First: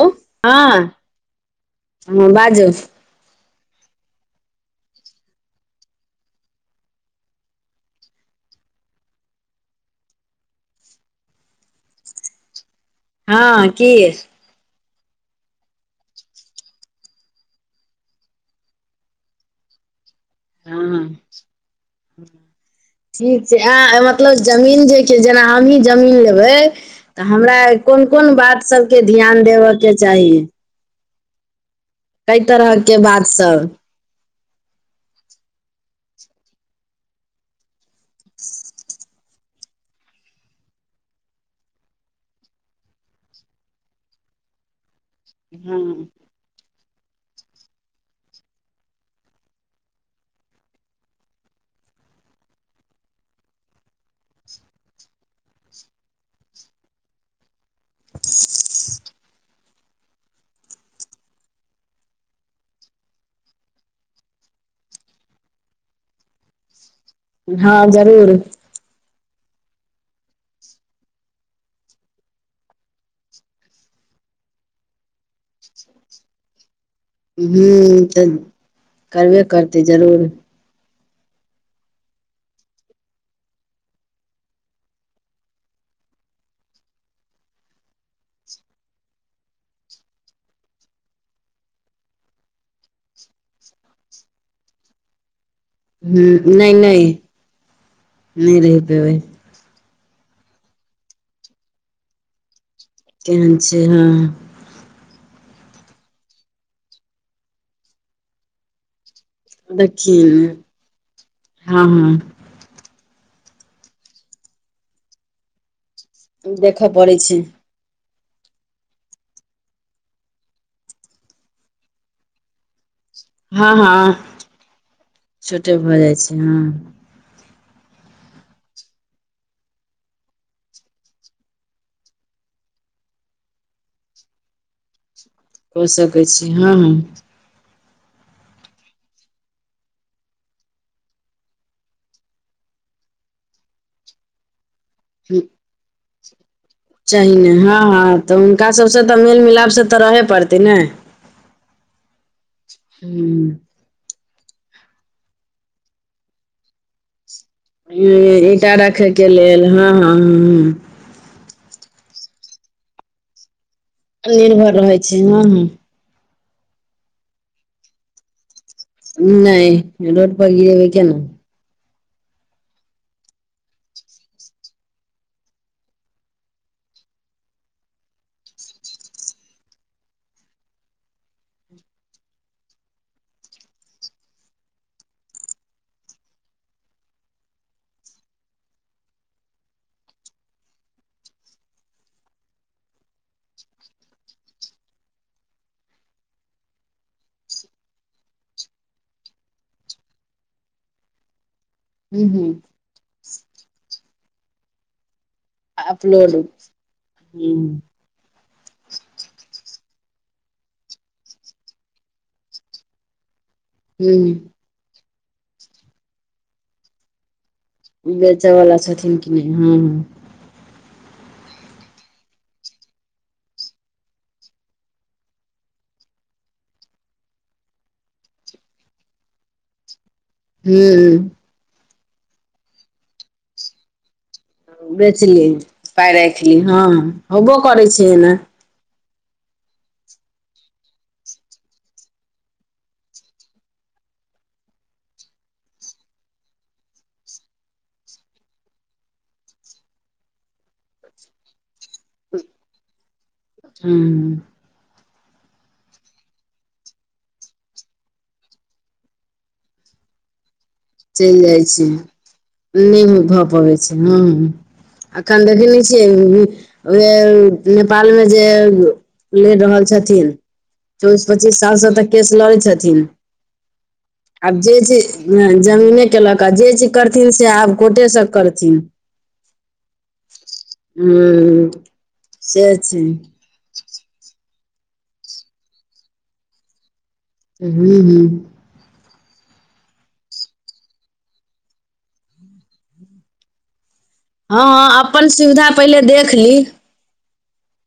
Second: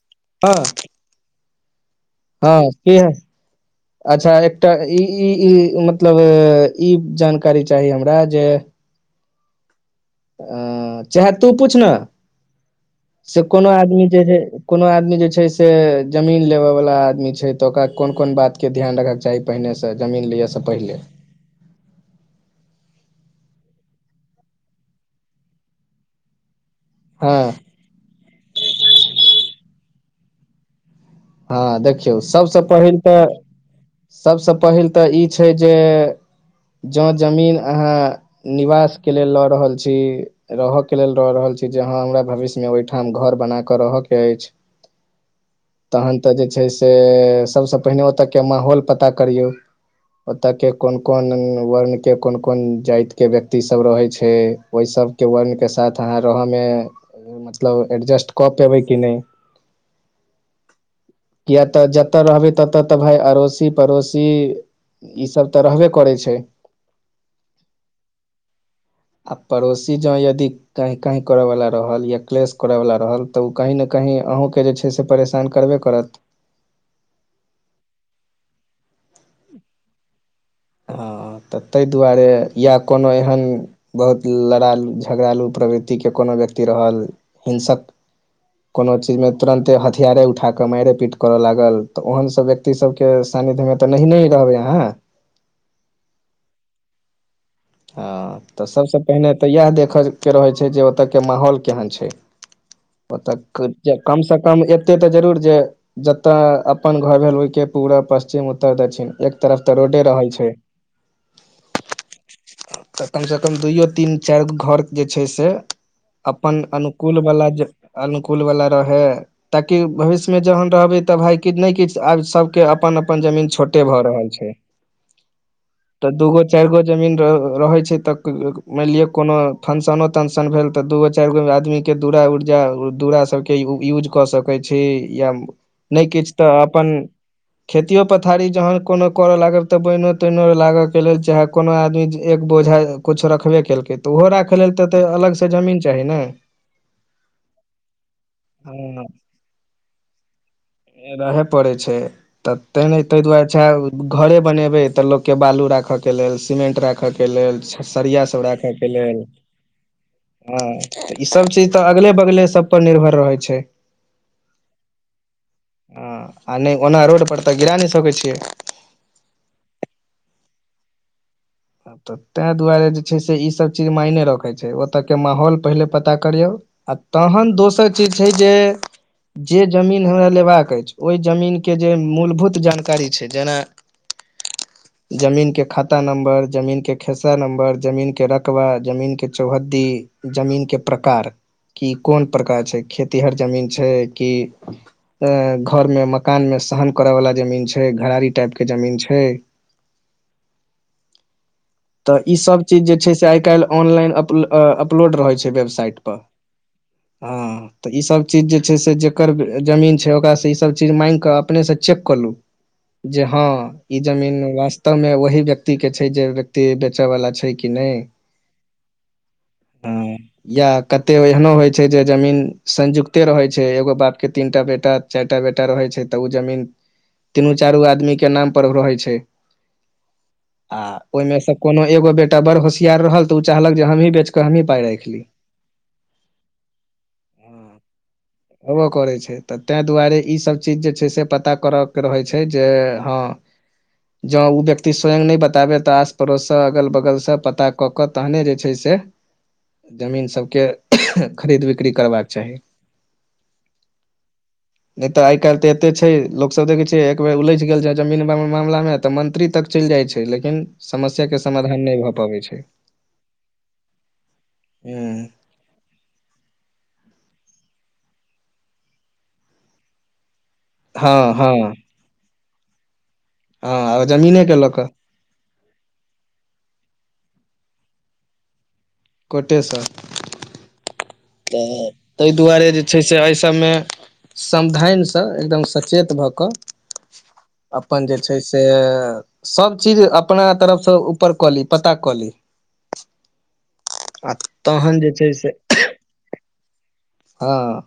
Hello [unintelligible] हँ बाजू हँ की [unintelligible] अच्छा एकटा ई-ई-ई मतलब ई जानकारी चाही हमरा जे अऽ चाहे तू पूछ नऽ से हँ कोनो की आदमी जे जे कोनो आदमी जे छैय से जमीन लेबऽ वला आदमी छैय तऽ ओकरा कोन कोन बात के ध्यान राखक चाही पहिने से जमीन लियऽ से हँ पहिले हँ ठीक छै आ मतलब जमीन जे कियो जेना हमहीं जमीन लेबैय तऽ हँ हमरा कोन कोन बात सबके ध्यान देबय कऽ चाही हँ देखियौ कै सबसे तरहके पहिल बात तऽ सब सबसँ पहिल तऽ ई छैय जे जँ जमीन अहाँ निवास कऽ लेल लऽ रहल छी रहय कऽ लेल लऽ रहल छी जे हँ हमरा भविष्य मे ओहिठाम घर बना के रहय कऽ अछि हँ तहन तऽ जे छैय से सबसँ पहिने ओतयके माहौल पता करियौ ओतऽ के कोन कोन वर्ण के कोन कोन जाति के व्यक्ति सब रहे छैय ओहि सबके वर्णके साथ अहाँ रहऽमे मतलब एडजस्ट कऽ पेबै कि नहि किये तऽ जतऽ रहबै उतऽ तऽ भाय अड़ोसी पड़ोसी ई सब तऽ रहबे करै छैय हँ जरूर आ पड़ोसी जँ यदि कांय कांय करयवला रहल या क्लेश करयवला रहल तऽ ओ कहीं नऽ कहीं अहूं के से परेशान करबे करत हूँ तऽ करबे करतै जरूर हँ तऽ तइ दुआरे या कोनो एहन बहुत लड़ाकू झगड़ालू प्रवृति के कोनो व्यक्ति रहल हिंसक कोनो चीजमे तुरन्ते हथियारे उठा कऽ मारिये पीट करय लागल तऽ ओहनसभ सब के सानिध्य मे तऽ नहि नऽ रहबय अहाँ हू नहि नहि ह नहि तऽ रहि सबसँ पेबै पहिने तऽ इएह देखय के रहैत छै जे ओतय के माहौल केहन छै। ओ केहन छै तऽ हँ कम सऽ कम एते तऽ जरूर जे जतय अपन घर भेल ओहिके पूरब पश्चिम उत्तर दक्षिण। तरफ तऽ रोडे देखियै रहल ने छैय। हँ हँ तऽ कम सँ कम दुइओ तीन चारि गो घरके जे छैय से। अपन। देखऽ पड़ै छै अनुकूलवला जे अनुकूलवला रहै। ताकि भविष्यमे जहन रहबै तऽ भाय कि नहि किछ आ सभके अपन। अपन जमीन हँ छोटे हँ भ रहल छै। छोटे भऽ त जाइ छै दूगो हँ चारि गो जमीन रहैत छै तऽ। मान लआ कोनो फंक्शनो तंकशन भेल ते दूगो चारि गो आदमी के दूरा उड़ दुअरा सभके यूज कऽ सकैत छी या कऽ नहि सकै किछु तऽ छी हँ अपन हँ खेतियो पथारी जहन कोनो करऽ लागल त बनो तइनो लागऽ के लेल चाहे। कोनो आदमी एक बोझा किछु रखबे केलकै तऽ ओहो राखै लेल तऽ अलगसँ जमीन चाही ने। चाही ने ह ह त हुनका हँ सभसँ तऽ मेल मिलाप से तऽ रहे पड़तै ने। रहे पड़ैत छै। तऽ नहि ताहि दुआरे हूँ छै। घरे बनेबे त लोक के बालू राखे के लेल सीमेंट राखे के लेल। सरिया सब राखय ईटा के रखेके लेल हँ हँ ईसभ चीज त अगले बगले सभपर निर्भर रहै छै। निर्भर रहै छै हँ हँ नहि ओना रोड परर तऽ गिरा नहि सकैत छियै। नहि रोड पर गिरेबै कना तऽ ताहि दुआरे जे छै से ई सभ चीज मायने रखैत छै ओतय के माहौल पहिले पता करियौ तहन दोसर चीज छै जे जे जमीन हमरा लेबाक अछि ओहि जमीन के जे मूलभूत जानकारी छै जेना जमीन के खाता नंबर जमीन के खेसरा नम्बर जमीन के रकबा जमीन के चौहद्दी जमीन के प्रकार कि कोन प्रकार छै खेतीहर जमीन छै की अ घर मे मकान मे सहन करे वाला जमीन छै घरारी टाइप के जमीन छै त हूँ हूँ ईसभ चीज जे छै से आइ काल्हि ऑनलाइन अप अपलोड रहै छै वेबसाइटपर अपलोड हँ हूँ तऽ ई सभ चीज जे छै से जकर जमीन छै ओकरास से ई सभ चीज मांगग कऽ अपने से चेक कलू जे हँ ई जमीन हूँ वास्तव मे वही व्यक्ति के छै जे व्यक्ति बेचय वाला छै। कि नहि बेचय वाला छथिन कि नहि हँ हँ। य कते एहनो होय छै जे जमीन संयुक्ते रहय छै एगो बाप के तीनटा बेटा चारिटा बेटा रहै छै तऽ ओ जमीन तीनू चारू आदमी के नाम पर रहै छै। अ ओहिमे हूँ से कोनो एगो बेटा बड़ होशियार रहल तऽ ओ चाहलक जे हमही बेच। कऽ हमही पाइ राखि ली बेचली पाइ राख ली हँ होबो हँ करै छै एन होबो करै छै त ताहि दुआरे ईसभ चीज जे छै से पता करयके रहैत छै जे हँ। जँं ओ व्यक्ति स्वयं नहि बताबय त आस पड़ोससँ अगल बगलसँ पता कऽ। ओकर तहने जे छै से जमीन सभके खरीद बिक्री करबाक चाही। ह नहि तऽ आइ काल्हि तऽ एते छै लोक सभ देखै छै एक बेर उलझि गेल छै जमीन मामला मे तऽ मंत्री तक चलि जाइ छै लेकिन समस्या के चलि जाइ समाधान छी नहि भऽ पबै छै नम भऽ पबैत छै हैं ह अखन देखय नय छिय [unintelligible] नेपाल मे जे लेर रहल छथिन चौबीस हँ हँ पच्चीस साल सँ त केस लड़ै छथिन हँ जमीने के आब लऽ जे कऽ जे ह जमीने केलक आ जे चीज करथिन से आब कोर्टे सँ करथिन। कोटे स हु से छै। तमे समधान सँ एकदम सचेत भ क हूँ अपन जे हूँ छै से सब चीज अपना तरफ से ऊपर क ली पता क ली आ हँ तहन हँ जे अपन छै से सुविधा पहिले देख ली हँ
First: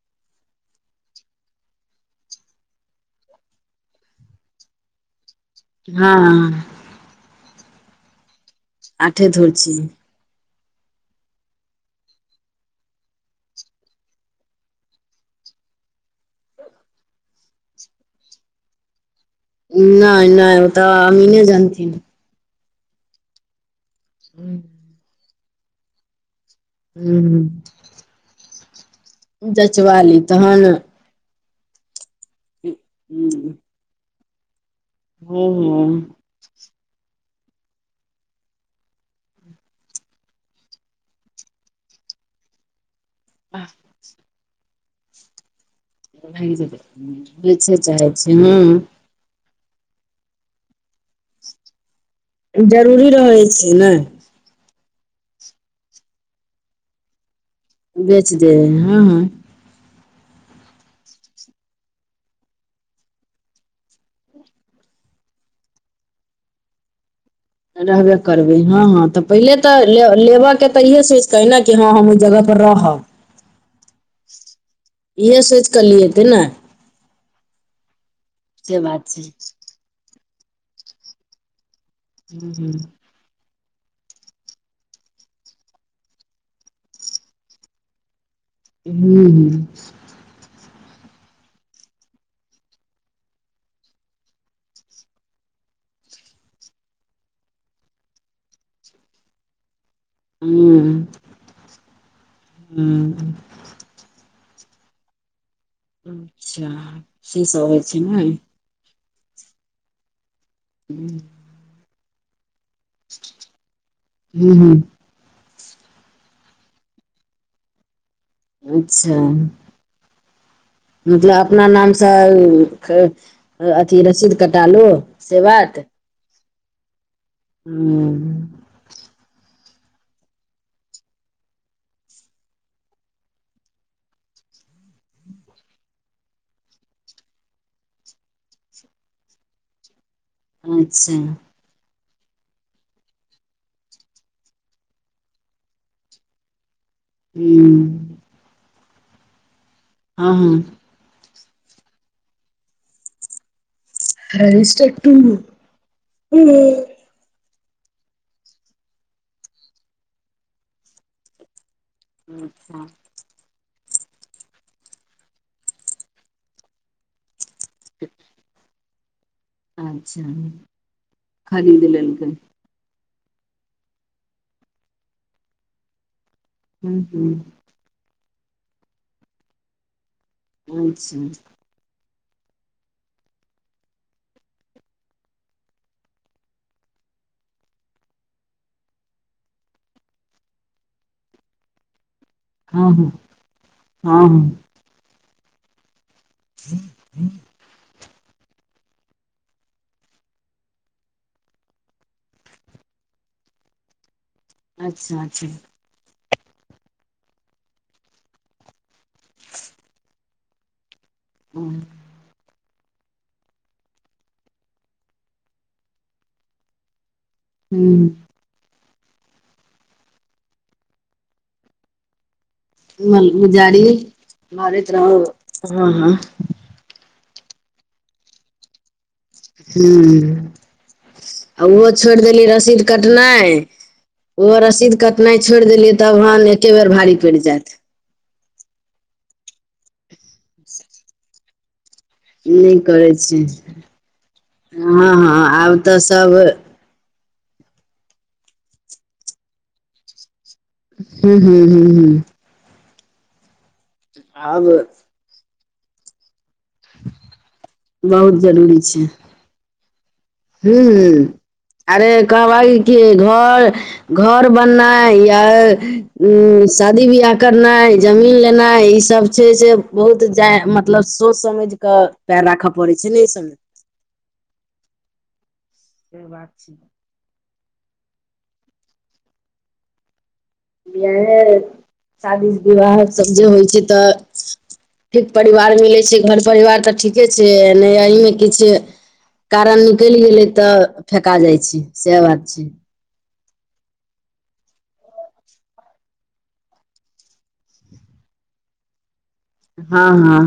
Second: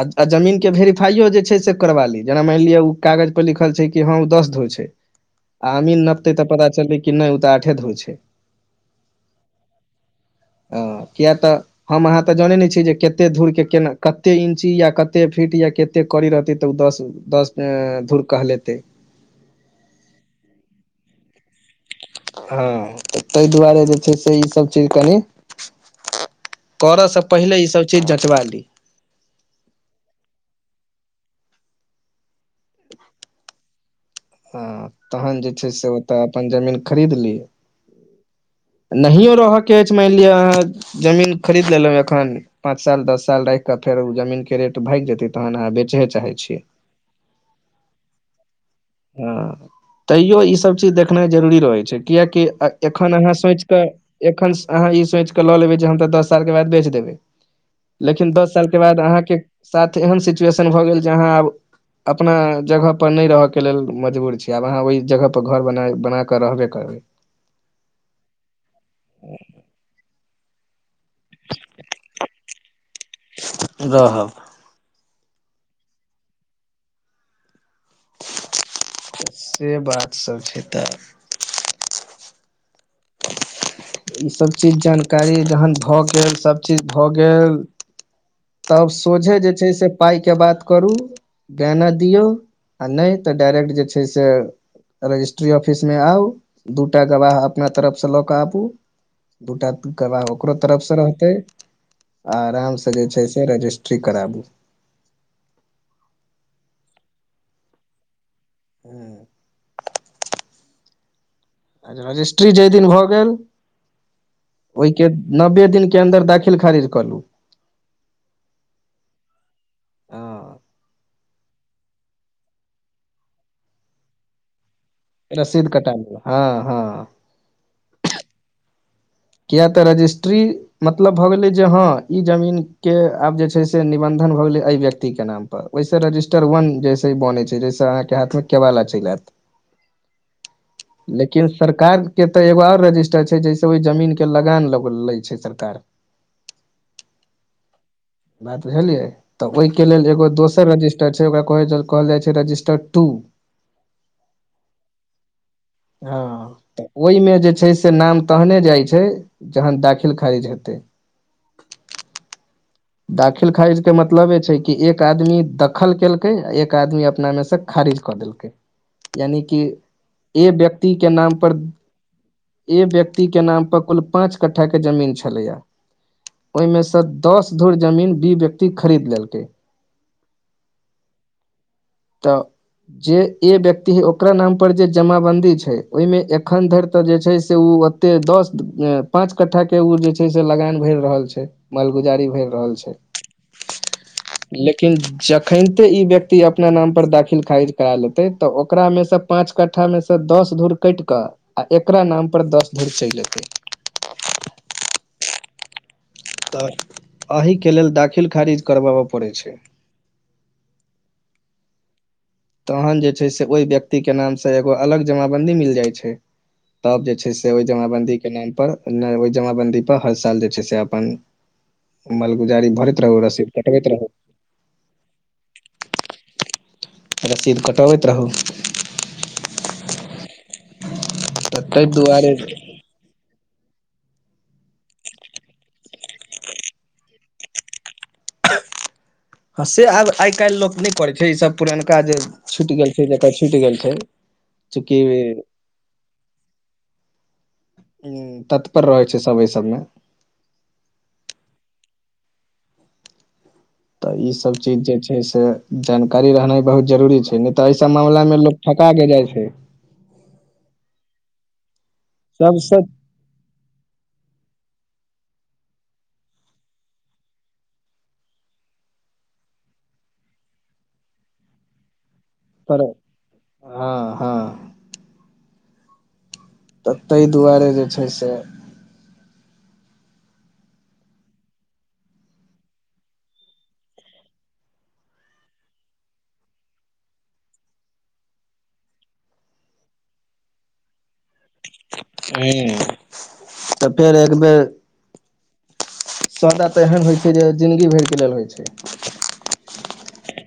अ आ जमीन केे वोरीफाइयो जे छै से करवा ली जेना मैन लिेय कागज पर लिखल छै कि हँ ऊ दस धुर छै आ आमीर हँ नपते त पता चललै कि ने ओ त आठे धुर छै आठे धुर छी आ किया त हम अहाँ त जानै ने छियै जे कते धूरके केना कतेक इञची या कतेक फीट या कतेक करी रहतै त ओ दस दस धूुर कहलेते नय नय ओ त अमीने जथिन हँ त ताय दुआरे जे छै से ईसभ चीज कनि कर सँ हूँ पहिले ईसभ चीज जँचबा ली जचवाली तहन हू ह तहन जे छै से ओत अपन जमीन खरीद ली नहिये रह के ऐच मानि लिअ अहाँ जमीन खरीद लेलहुँ एखन पाँंच साल दस साल राख के फेर ओ जमी के रे भागि जेतै तहन अहाँ बे [unintelligible] बेेचे चाहै छी हँ [unintelligible] तैयो ईसभ चीज देखनाइ जरूरी रहै छै कियकि जरूरी एखन अहाँ रहै छै सोचिकऽ ने एखन अहाँ ई सोच क ल लेबै जे हम त दस साल के बाद बेच देबै लेकिन बेच दस दे साल के बाद हँ हँ अहाँके साथ एहन सिचुएशन भ गेल जे अहाँ आब अपना जगह पर नय रहके के लेल मजबूर छी आब अहाँ ओहि जगह पर घर बनााक रहबे करबै रहबे करबै हँ हँ त पहिले त लेबय के त इए सोचिकेै ने कि हँ हम ओहि जगहपर रहब रहब इह सोच क लिए ते ने से बात छै से बात सब छै त [inaudible] इ सभ चीज जानकारी जहन भ गेल सभचीज भ गेल तब सोझे हूँ जे छै से पाइके बात करू [unintelligible] दियौ आ नय त डाायरेक्ट जे छै से रजिस्ट्री ऑफिस मे आउ दूटा गवाह अपना तरफ से ल क आबू दुता गवाह ओकरो हूँ तरफ सँ रहतै आ आरामसे जे छै हूँ से रजिस्ट्री कराबू अच्छा से सब होइ छै नेय हू [inaudible] रजिस्ट्री जाहि दिन भए गेल हूँ हूँ ओ के नब्बे दिन के अन्दर दाखिल खारिज करल अच्छा। हँ मतलब अपना नाम सँ अथि रसीद कटालु रसीद कटाल ह ह हू। किया त रजिस्ट्री मतलब भऽ गेलै जे हँ जमीन के आब जे छै से निबन्धन भ गेलै एहि व्यक्ति के नाम ओय सँ रजिस्टर वन जैसे बने छै जैसे अहाँकेँ हाथ मे केवाला चैल ए अच्छा लेकिन सरकार के तऽ एगो और रजिस्टर छै जैसे ओय जमीन। कऽ लगान लग ले छै सरकार हू। बुझलियै तऽ ओहिके लेलऽ एगो हँ हँ दोसर रिस् ट छैय ओकरा कहै -कहल जाय छैय रजिस्टर टू रजिस्ट्रर टू। ओय मे जे छैय से नाम तहने जाय छै जहन दाखिल खारिज हेतै हूँ हूँ दाखिल खारिज के मतलबे छैय कि एक आदमी दखल केलकै आ एक आदमी अपना मे खारिज कऽ देलकै यानि कि अच्छा व्यक्ति के नाम पर खरीद लेलकै व्यक्ति के नाम पर कुल पाँच कट्ठा के जमीन छेलैया ओय मे हूँ से दस हूँ धुर जमीन भी ब व्यक्ति खरीद लेलकै अच्छा। त जे व्यक्ति है ओकरा नाम पर जे जमाबंन्दी छैय ओय मे एखन धैर तऽ जे छैय से एते दस पाँंच कट्ठा के उ जे छैय से लगान भैर रहल छैय मालगुजारी भै रहल हँ छैय हँ हँ हँ लेकिन जखैनते इ व्यक्ति त अपना नाम पर दाखिल खारिज करा लेतै तऽ ओकरा मे से पाँच कट्ठा मे से दस धूर कैट क अ एकरा नाम पर दस धूर चैल एतै अच्छा अच्छा त एहि के लेलऽ दाखिल खारिज करबाबऽ पड़ै छैय [inaudible] हू। तहन जे छैय स ओय व्यक्ति के नाम से एगो अलग जमाबंदी मिल जाय छै तब जे छैय से ओय जमाबंन्दी के नाम पर नै ओय जमाबंन्दी पर हर साल जे छैय से अपन मालगुजारी भरैत रहू रसीद कटबैत रहू। भरैत रहू ह ह रसीद कटबैत रहू। हूँ तऽ ताहि उहो छोड़ दुआरे देलीयै रसीद। कटनाइ ओहो रसीद कटनाइ छोड़ देलियै तब हन एके बेर भारी पैड़ जेऽ ह से आब आय कैल्ह लोक नै करै छैय ई सभ पुरनका जे छुइट नहि गेल छैय करै छी जेकर छूइट गेल छैय चूकि। हँ हँ आब तऽ सब हूँ तत्पर रहै छैय सभ एैय सभ मे हूँ हूँ तऽ ई सभ आब चीज जे छै से जानकारी रहनाइ बहुत जरूरी छै नहि तऽ एय सब मामला बहुत मऽ लोग ठका के जाइ छै हू अरे कहबहि सभसँ कि घर घर बननाइ या उ शादी बियाह करनाइ जमीन लेनाइ ई सब छै जे बहुत जैऽ मतलब सोच समझ कऽ पैर राख पर पड़े छै ने अय सबमे हँ हँ से बात छै तऽ तहि दुवारे जे छै से बियाहे शादी विवाह सभ जे होइ छै तऽ ठीक परिवार मिलै छै घर परिवार तऽ ठीके छै नहि एहिमे किछ कारण निकलि गेलै तऽ फेेका जाइ छि सएह बात छै ह तऽ फेर एकबेर सौदा तऽ एहन होइ छै जे जिन्दगी भरिके लेल होइ छै हँ हँ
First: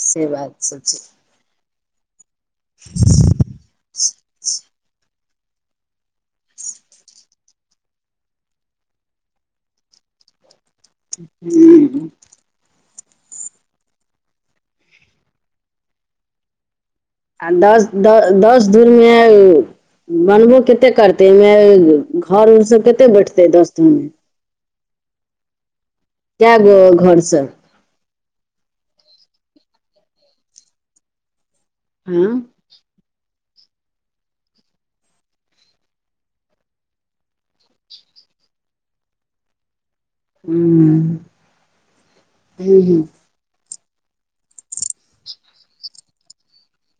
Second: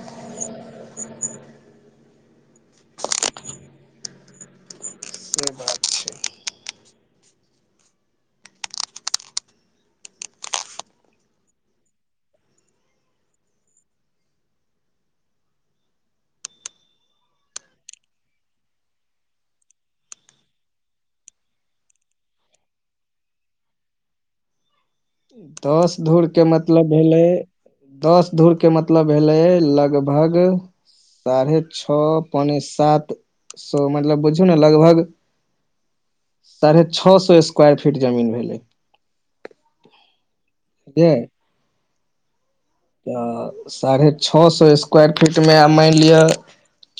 से बात सब छै [unintelligible] से बात हूँ आ दस द दस दूरमे बनबो कतेक करतै एहिमे घर उर सब कतेक बैठतै दस घूरमे दस धूरके कए गो मतलब घर भेलै सब दस धूर के मतलब भेलै लगभग साढ़े छह हँ पौने सात सऽ मतलब बुझू ने लगभग साढ़े छह सौ स्क्वायर फीट जमीन भेलै बुझलियै हू [unintelligible] अ साढ़े छह सए स्क्वायर फीटमे आब माइन लिय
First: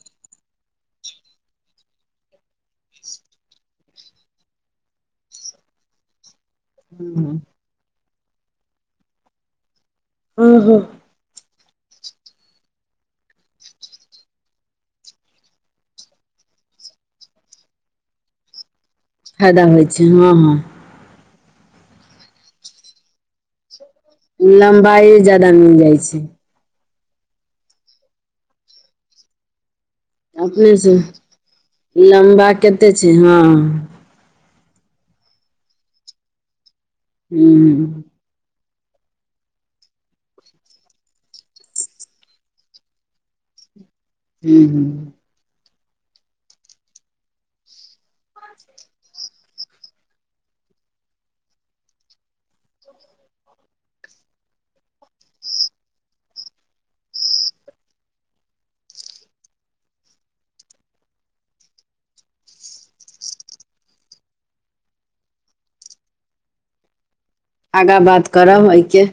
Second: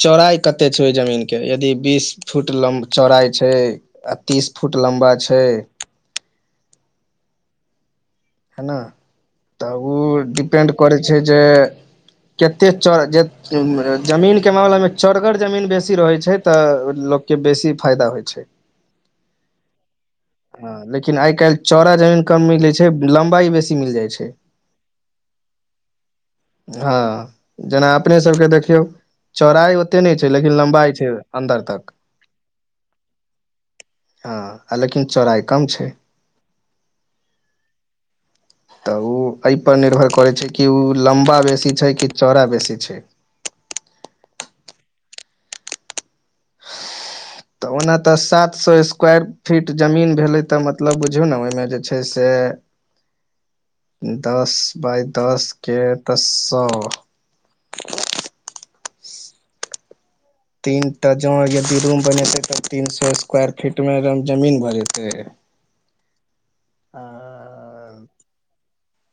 चौड़ाइ कतेक छै ओहि जमीनके यदि बीस फुट लम्ब चौड़ाइ छै आ तीस फुट लम्बा छै हू हेनय तऽ उ हूँ डिपेन्ड हूँ करै छै जे कतेक चौड़ा जे जमीनके मामलामे चोडगर जमीन बेसी रहैत छै तऽ लोकके बेसी फायदा होइ छै [inaudible] फायदा होइ छै हँ हँ लेकिन आइ काइल चौड़ा जमीन कम मिले छै लम्बाई बेसी मिल जाय छै लम्बाई ज्यदा मिल जाय छै हँ जेना अपने सबके देखियौ चौड़ाइ ओतेक नय छै लेकिन अपने से लम्बाइ छै अन्दर तक लम्बा कते छै हँ हँ आ लेकिन चौराइ कम छैय हू तऽ ओ एहिपर निर्भर करै छै कि ओ लम्बा बेसी छै कि चौड़ा बेसी छैय हू हू [inaudible] तऽ ओना तऽ सात सौ स्क्वायर फीट जमीन भेलै तऽ मतलब बुझियौ न ओहिमे जे छै से [unintelligible] दस बाइ दसके तऽ सौ तीनटा जो यदि रूम बनेते त तीन सौ स्क्वायर फीट में जमीन भऽ जेतेय आगाँ बात करब एहिके